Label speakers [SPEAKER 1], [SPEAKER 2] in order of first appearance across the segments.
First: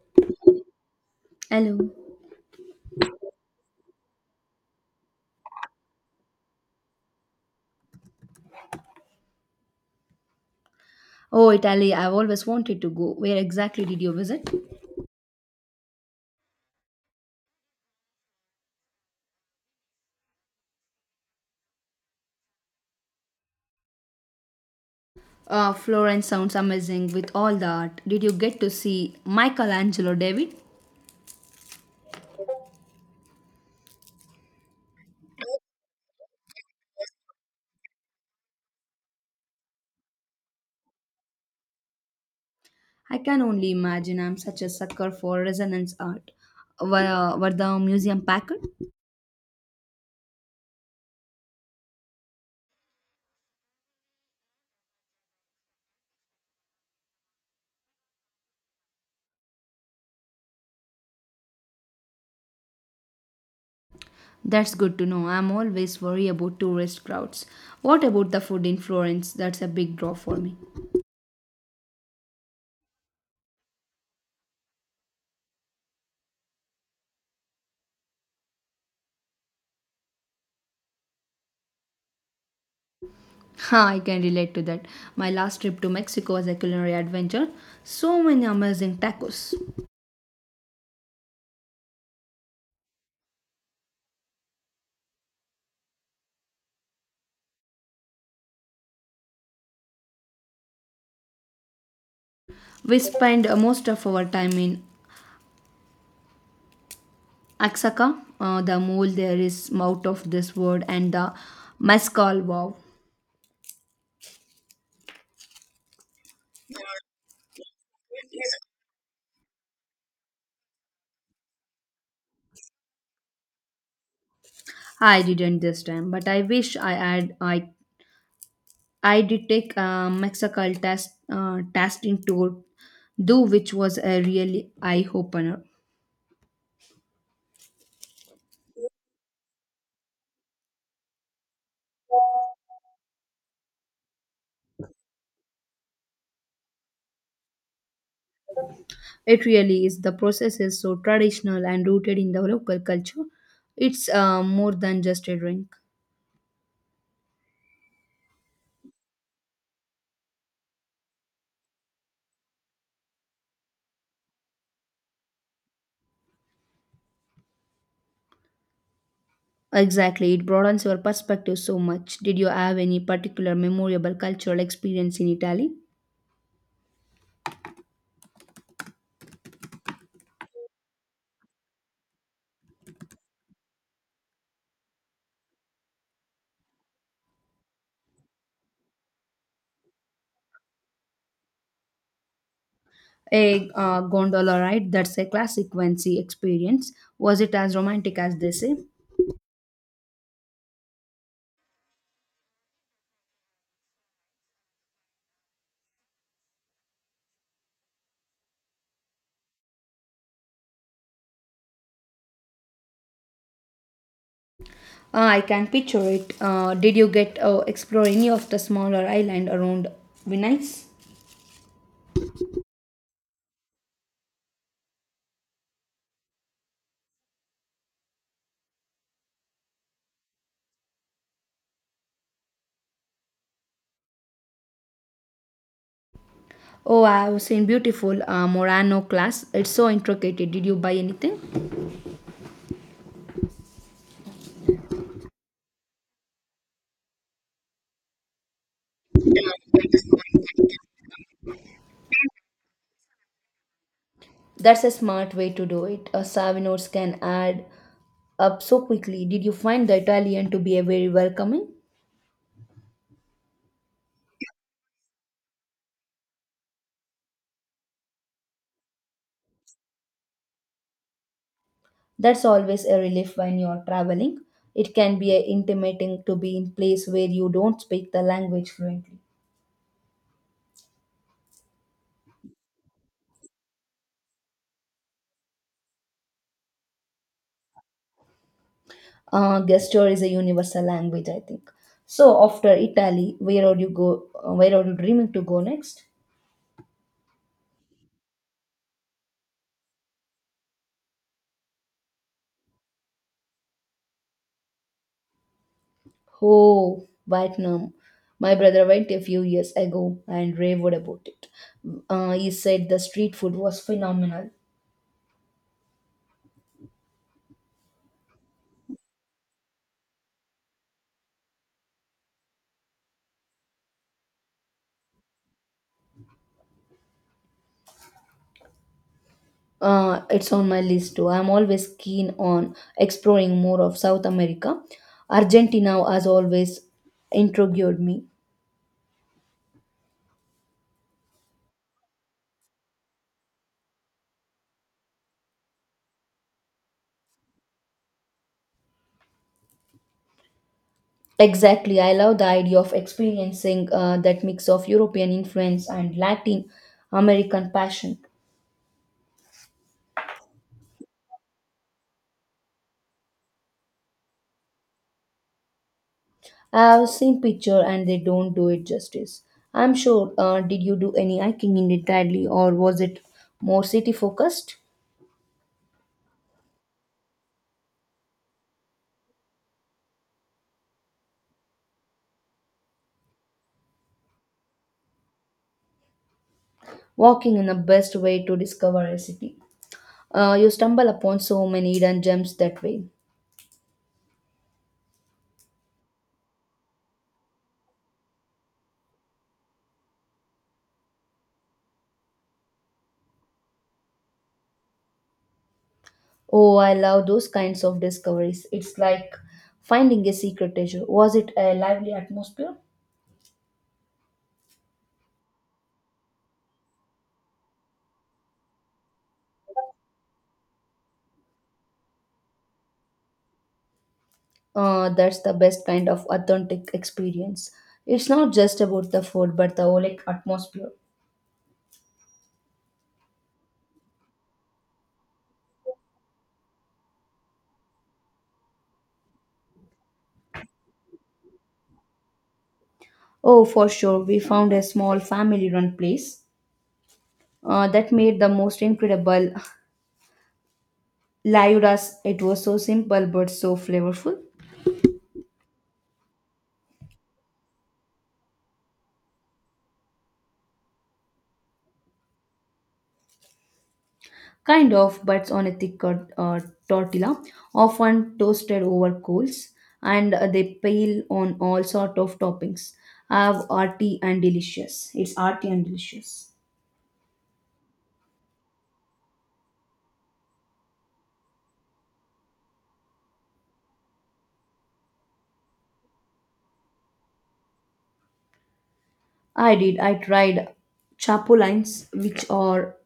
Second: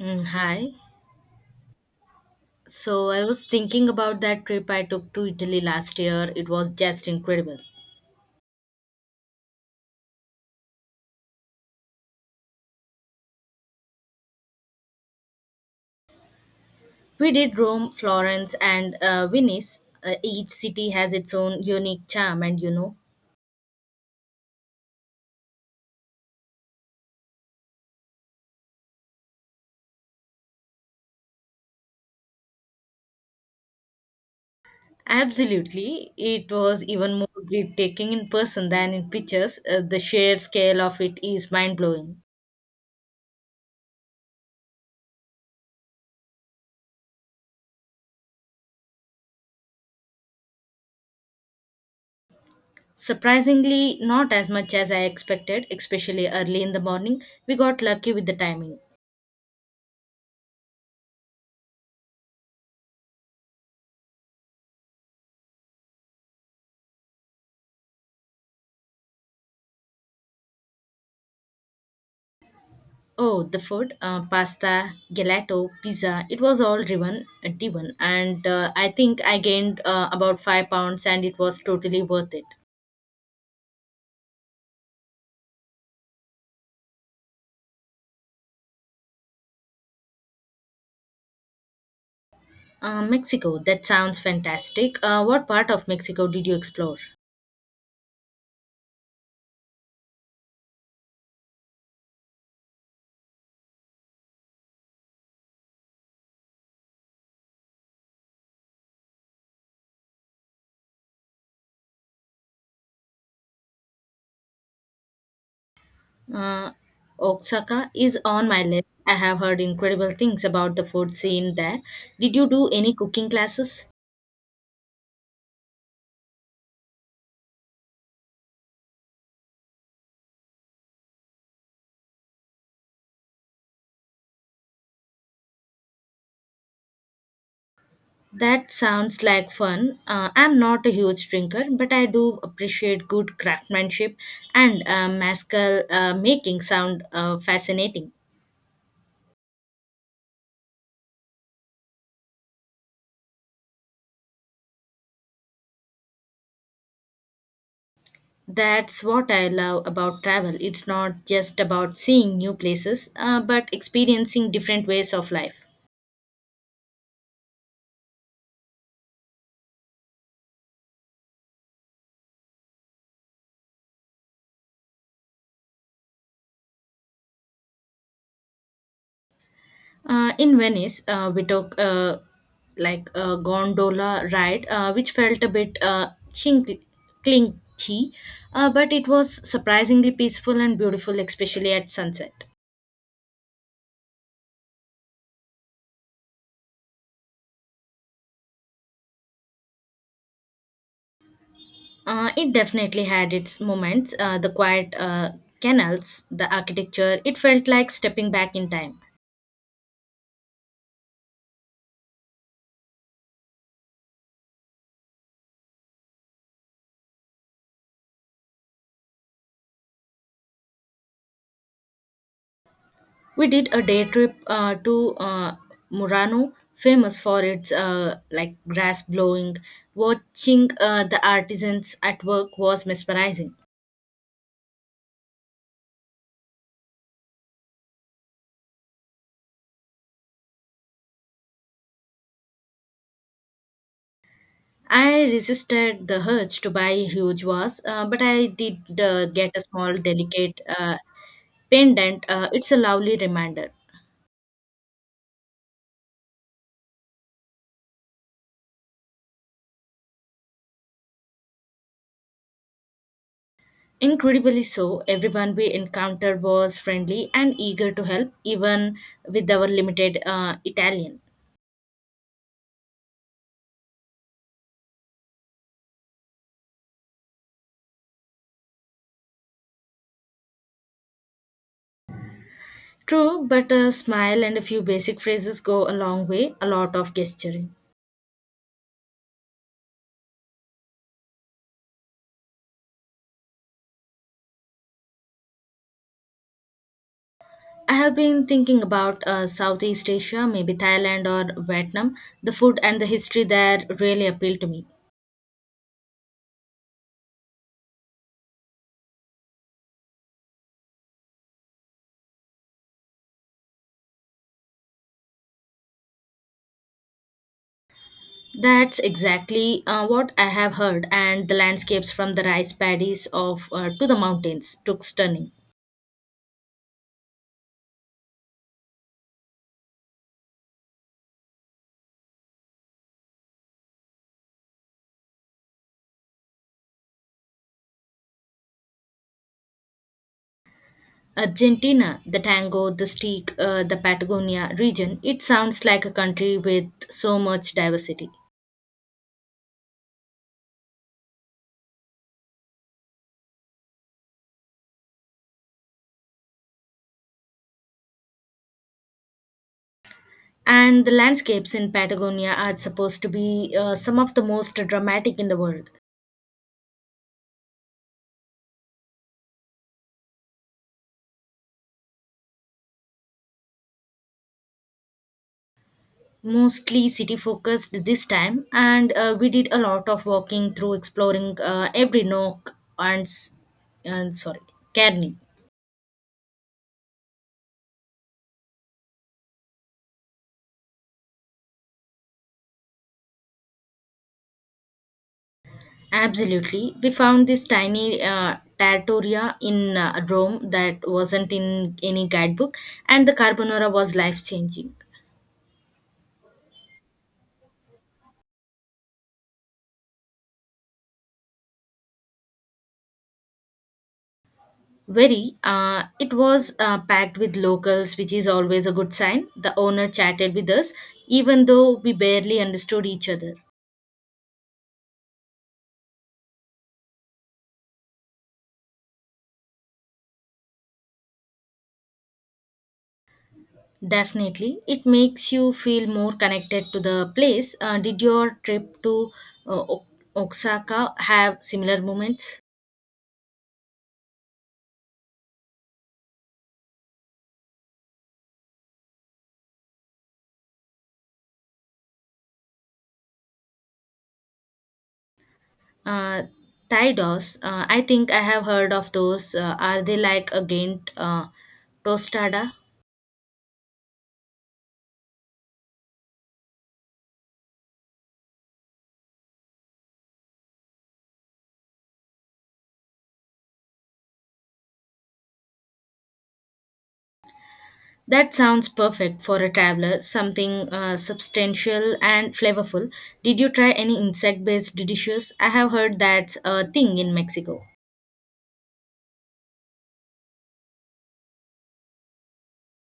[SPEAKER 1] Hi.
[SPEAKER 2] Hello.
[SPEAKER 1] So I was thinking about that trip I took to Italy last year. It was just incredible.
[SPEAKER 2] Oh, Italy, I've always wanted to go. Where exactly did you visit?
[SPEAKER 1] We did Rome, Florence, and Venice. Each city has its own unique charm, and
[SPEAKER 2] Florence sounds amazing with all the art. Did you get to see Michelangelo David?
[SPEAKER 1] absolutely, it was even more breathtaking in person than in pictures. The sheer scale of it is mind blowing.
[SPEAKER 2] I can only imagine. I'm such a sucker for resonance art. Were the museum packed?
[SPEAKER 1] Surprisingly, not as much as I expected, especially early in the morning. We got lucky with the timing.
[SPEAKER 2] That's good to know. I'm always worried about tourist crowds. What about the food in Florence? That's a big draw for me.
[SPEAKER 1] Oh, the food, pasta, gelato, pizza, it was all driven, driven. And I think I gained about 5 pounds, and it was totally worth it.
[SPEAKER 2] Ha, I can relate to that. My last trip to Mexico was a culinary adventure. So many amazing tacos.
[SPEAKER 1] Mexico, that sounds fantastic. What part of Mexico did you explore?
[SPEAKER 2] We spend most of our time in Axaca. The mole there is out of this world, and the mezcal, wow.
[SPEAKER 1] Uh, Oaxaca is on my list. I have heard incredible things about the food scene there. Did you do any cooking classes?
[SPEAKER 2] I didn't this time, but I wish I had. I did take a mezcal testing tour, though, which was a really eye opener.
[SPEAKER 1] That sounds like fun. I'm not a huge drinker, but I do appreciate good craftsmanship and mezcal making sound fascinating.
[SPEAKER 2] It really is. The process is so traditional and rooted in the local culture. It's more than just a drink.
[SPEAKER 1] That's what I love about travel. It's not just about seeing new places, but experiencing different ways of life.
[SPEAKER 2] Exactly, it broadens your perspective so much. Did you have any particular memorable cultural experience in Italy?
[SPEAKER 1] In Venice, we took like a gondola ride, which felt a bit clinchy, but it was surprisingly peaceful and beautiful, especially at sunset.
[SPEAKER 2] A gondola ride, that's a classic Vinci experience. Was it as romantic as they say?
[SPEAKER 1] It definitely had its moments, the quiet canals, the architecture, it felt like stepping back in time.
[SPEAKER 2] I can picture it. Did you get explore any of the smaller island around Venice?
[SPEAKER 1] We did a day trip to Murano, famous for its like grass blowing. Watching the artisans at work was mesmerizing.
[SPEAKER 2] Oh, I have seen beautiful Morano class. It's so intricate. Did you buy anything?
[SPEAKER 1] I resisted the urge to buy huge vase, but I did get a small delicate pendant. It's a lovely reminder.
[SPEAKER 2] That's a smart way to do it. A savvy can add up so quickly. Did you find the Italian to be a very welcoming?
[SPEAKER 1] Incredibly so, everyone we encountered was friendly and eager to help, even with our limited Italian.
[SPEAKER 2] That's always a relief when you're traveling. It can be a intimating to be in place where you don't speak the language fluently.
[SPEAKER 1] True, but a smile and a few basic phrases go a long way, a lot of gesturing.
[SPEAKER 2] Gesture is a universal language, I think. So after Italy, where are you go? Where are you dreaming to go next?
[SPEAKER 1] I have been thinking about Southeast Asia, maybe Thailand or Vietnam. The food and the history there really appeal to me.
[SPEAKER 2] Oh, Vietnam. My brother went a few years ago and raved about it. He said the street food was phenomenal.
[SPEAKER 1] That's exactly what I have heard, and the landscapes from the rice paddies of to the mountains took stunning.
[SPEAKER 2] It's on my list too. I'm always keen on exploring more of South America. Argentina has always intrigued me.
[SPEAKER 1] Argentina, the tango, the steak, the Patagonia region, it sounds like a country with so much diversity.
[SPEAKER 2] Exactly. I love the idea of experiencing that mix of European influence and Latin American passion.
[SPEAKER 1] And the landscapes in Patagonia are supposed to be some of the most dramatic in the world.
[SPEAKER 2] I've seen picture and they don't do it justice, I'm sure. Did you do any hiking in Italy, or was it more city focused?
[SPEAKER 1] Mostly city focused this time, and we did a lot of walking through exploring every nook and, and sorry, Carni.
[SPEAKER 2] Walking in the best way to discover a city. You stumble upon so many hidden gems that way.
[SPEAKER 1] Absolutely. We found this tiny trattoria in Rome that wasn't in any guidebook, and the carbonara was life changing.
[SPEAKER 2] Oh, I love those kinds of discoveries. It's like finding a secret treasure. Was it a lively atmosphere?
[SPEAKER 1] Very. It was packed with locals, which is always a good sign. The owner chatted with us, even though we barely understood each other.
[SPEAKER 2] That's the best kind of authentic experience. It's not just about the food, but the whole, like, atmosphere.
[SPEAKER 1] Definitely. It makes you feel more connected to the place. Did your trip to uh, Ok- Osaka have similar moments?
[SPEAKER 2] Oh, for sure. We found a small family run place that made the most incredible layudas. It was so simple but so flavorful.
[SPEAKER 1] Uh, Thai dolls, I think I have heard of those. Are they like a Ghent tostada?
[SPEAKER 2] Kind of, but on a thicker tortilla, often toasted over coals, and they pile on all sort of toppings. Have arty and delicious. It's arty and delicious.
[SPEAKER 1] That sounds perfect for a traveler, something substantial and flavorful. Did you try any insect based dishes? I have heard that's a thing in Mexico.
[SPEAKER 2] I did. I tried chapulines, which are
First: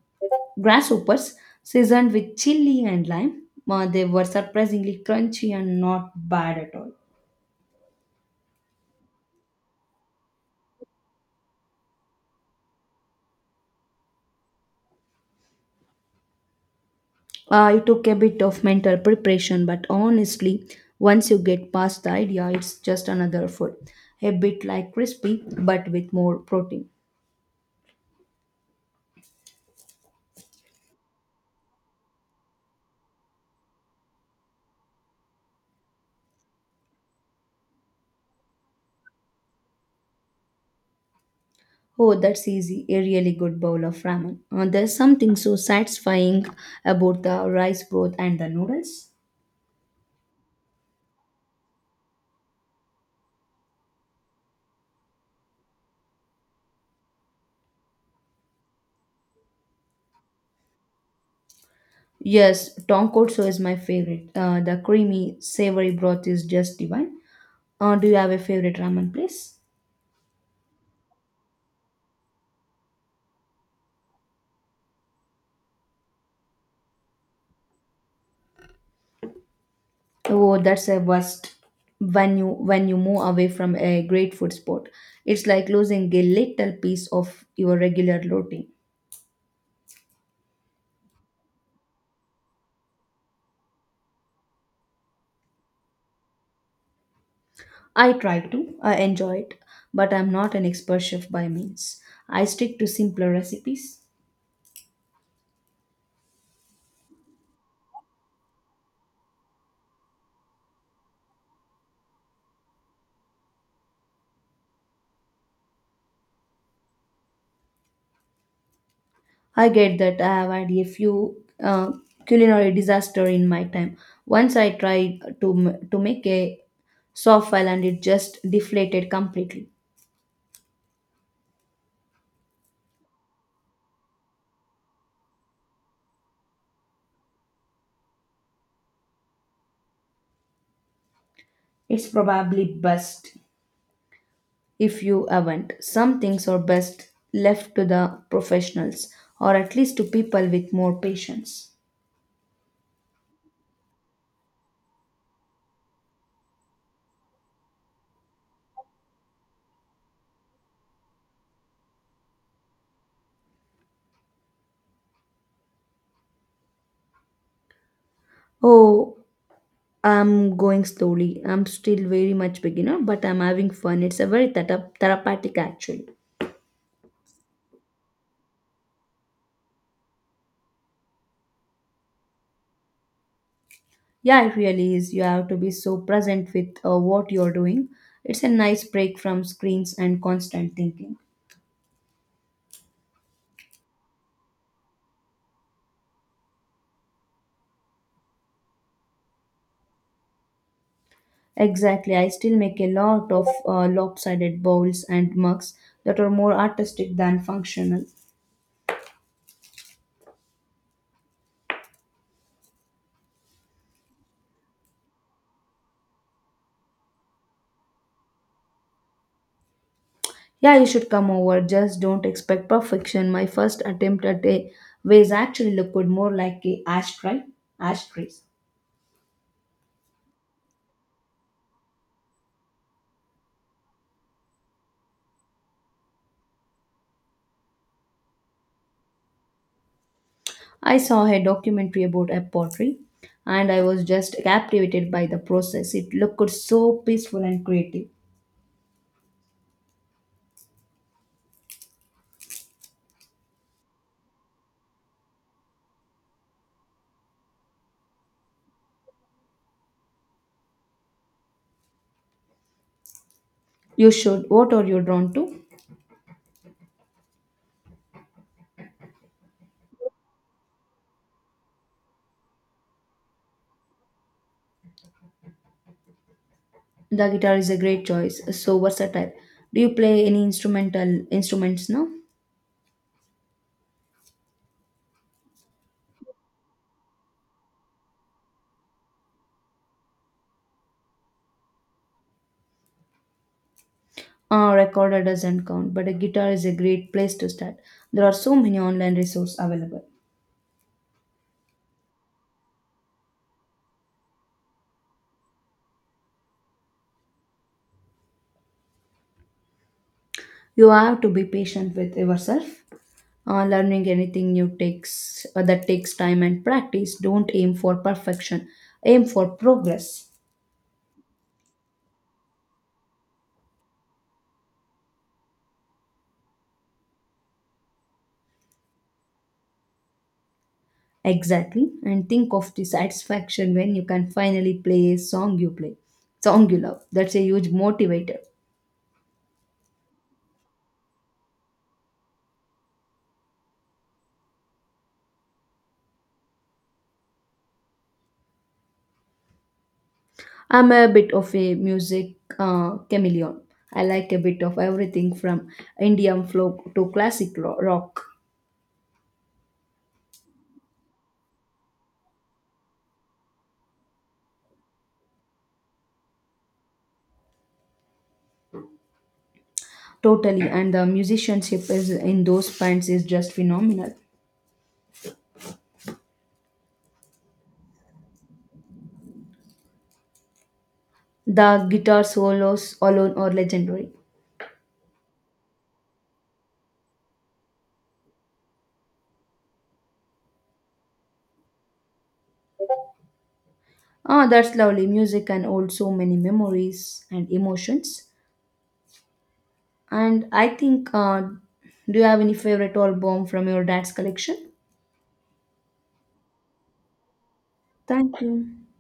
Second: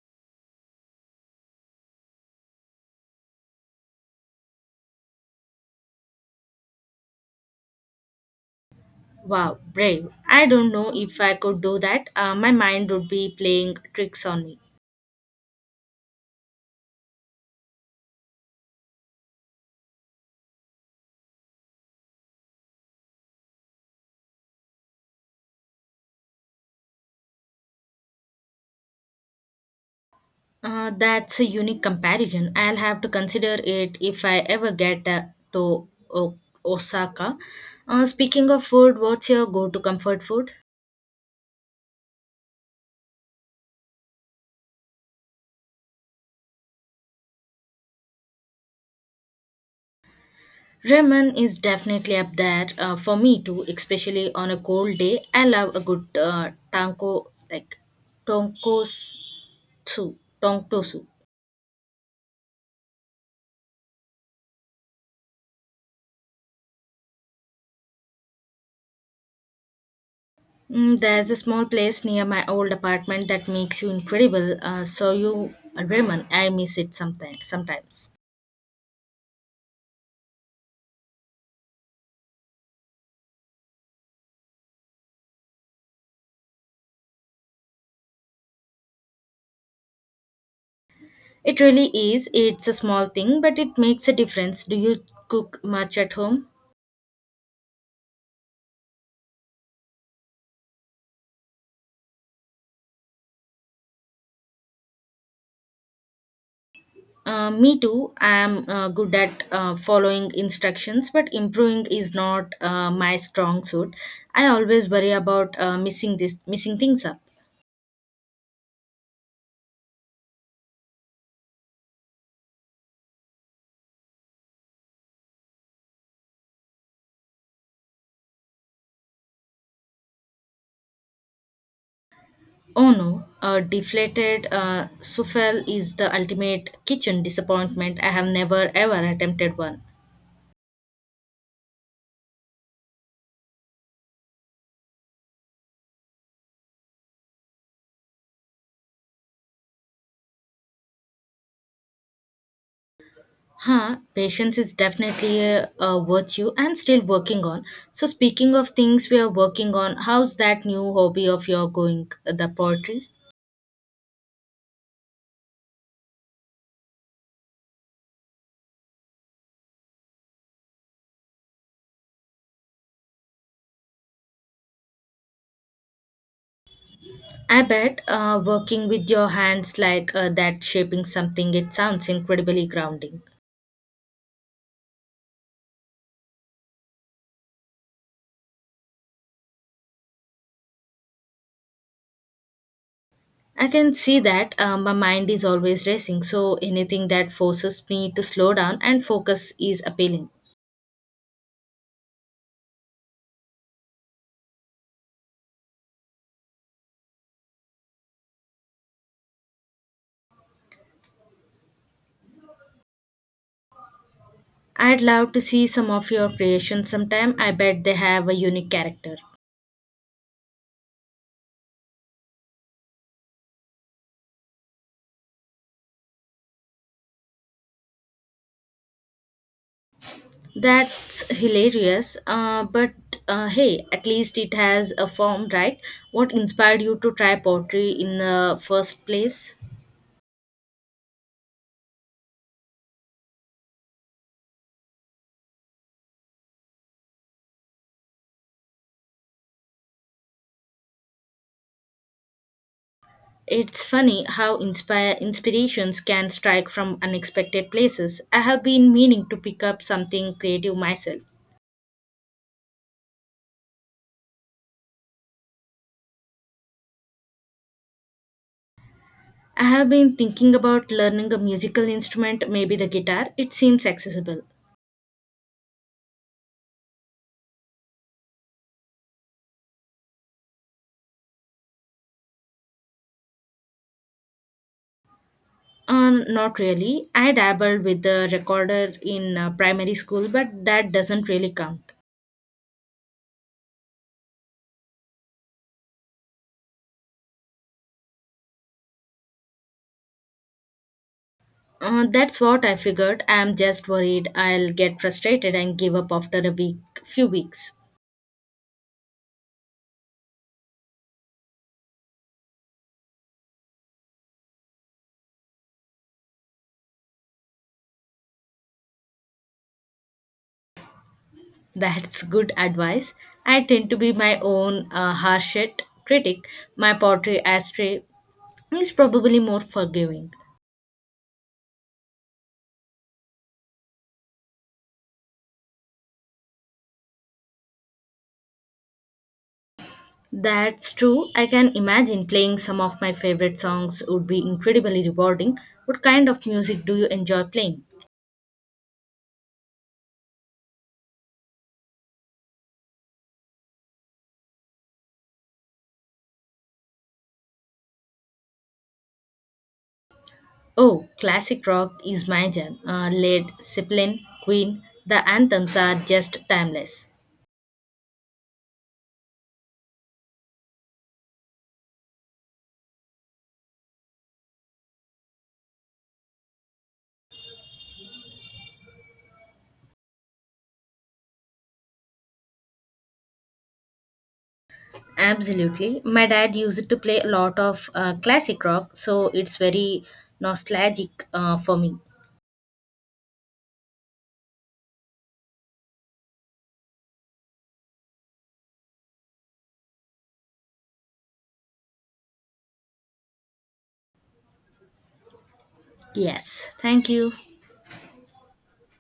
[SPEAKER 2] grasshoppers seasoned with chili and lime. They were surprisingly crunchy and not bad at all.
[SPEAKER 1] Wow, brave. I don't know if I could do that. My mind would be playing tricks on me.
[SPEAKER 2] It took a bit of mental preparation, but honestly, once you get past the idea, it's just another food. A bit like crispy, but with more protein.
[SPEAKER 1] That's a unique comparison. I'll have to consider it if I ever get to O- Osaka. Speaking of food, what's your go to comfort food?
[SPEAKER 2] Oh, that's easy. A really good bowl of ramen. There's something so satisfying about the rice broth and the noodles.
[SPEAKER 1] Ramen is definitely up there for me too, especially on a cold day. I love a good tanko like tonkotsu, tonkotsu.
[SPEAKER 2] Yes, tonkotsu is my favorite. The creamy, savory broth is just divine. Do you have a favorite ramen place?
[SPEAKER 1] Mm, there's a small place near my old apartment that makes you incredible. So you ramen, I miss it sometimes. Sometimes
[SPEAKER 2] Oh, that's a worst. When you move away from a great food spot, it's like losing a little piece of your regular routine.
[SPEAKER 1] it really is. It's a small thing, but it makes a difference. Do you cook much at home?
[SPEAKER 2] I try to, I enjoy it, but I'm not an expert chef by means. I stick to simpler recipes.
[SPEAKER 1] Me too. I'm good at following instructions, but improving is not my strong suit. I always worry about missing things up.
[SPEAKER 2] I get that. I have had a few uh, culinary disaster in my time. Once I tried to make a softball and it just deflated completely.
[SPEAKER 1] Oh no, a deflated souffle is the ultimate kitchen disappointment. I have never ever attempted one.
[SPEAKER 2] It's probably best if you haven't. Some things are best left to the professionals, or at least to people with more patience.
[SPEAKER 1] Huh, patience is definitely a virtue I'm still working on. So, speaking of things we are working on, how's that new hobby of your going, the poetry?
[SPEAKER 2] Oh, I'm going slowly. I'm still very much beginner, but I'm having fun. It's a very therapeutic actually.
[SPEAKER 1] I bet working with your hands like that, shaping something, it sounds incredibly grounding.
[SPEAKER 2] Yeah, it really is. You have to be so present with what you're doing. It's a nice break from screens and constant thinking.
[SPEAKER 1] I can see that my mind is always racing, so anything that forces me to slow down and focus is appealing.
[SPEAKER 2] Exactly. I still make a lot of lopsided bowls and mugs that are more artistic than functional.
[SPEAKER 1] I'd love to see some of your creations sometime. I bet they have a unique character.
[SPEAKER 2] Yeah, you should come over. Just don't expect perfection. My first attempt at a vase actually looked more like a ashtray. Ashtrays.
[SPEAKER 1] That's hilarious, but hey, at least it has a form, right? What inspired you to try poetry in the first place?
[SPEAKER 2] I saw a documentary about a pottery and I was just captivated by the process. It looked so peaceful and creative.
[SPEAKER 1] It's funny how inspire inspirations can strike from unexpected places. I have been meaning to pick up something creative myself.
[SPEAKER 2] You should. What are you drawn to?
[SPEAKER 1] I have been thinking about learning a musical instrument, maybe the guitar. It seems accessible.
[SPEAKER 2] The guitar is a great choice. So versatile. Do you play any instrumental instruments now?
[SPEAKER 1] Not really. I dabbled with the recorder in primary school, but that doesn't really count.
[SPEAKER 2] Recorder doesn't count, but a guitar is a great place to start. There are so many online resources available.
[SPEAKER 1] That's what I figured. I'm just worried I'll get frustrated and give up after few weeks.
[SPEAKER 2] You have to be patient with yourself. Learning anything new takes that takes time and practice. Don't aim for perfection. Aim for progress.
[SPEAKER 1] That's good advice. I tend to be my own harshest critic. My pottery ashtray is probably more forgiving.
[SPEAKER 2] Exactly. And think of the satisfaction when you can finally play a song you play, song you love. That's a huge motivator.
[SPEAKER 1] That's true. I can imagine playing some of my favorite songs would be incredibly rewarding. What kind of music do you enjoy playing?
[SPEAKER 2] I'm a bit of a music chameleon. I like a bit of everything from Indian folk to classic rock.
[SPEAKER 1] Oh, classic rock is my jam. Led Zeppelin, Queen, the anthems are just timeless.
[SPEAKER 2] Totally. And the musicianship is in those bands is just phenomenal. The guitar solos alone are legendary.
[SPEAKER 1] Absolutely. My dad used to play a lot of classic rock, so it's very nostalgic for me.
[SPEAKER 2] Ah, that's lovely. Music can hold so many memories and emotions. And I think, do you have any favorite album from your dad's collection?
[SPEAKER 1] Yes. Thank you.
[SPEAKER 2] Thank you.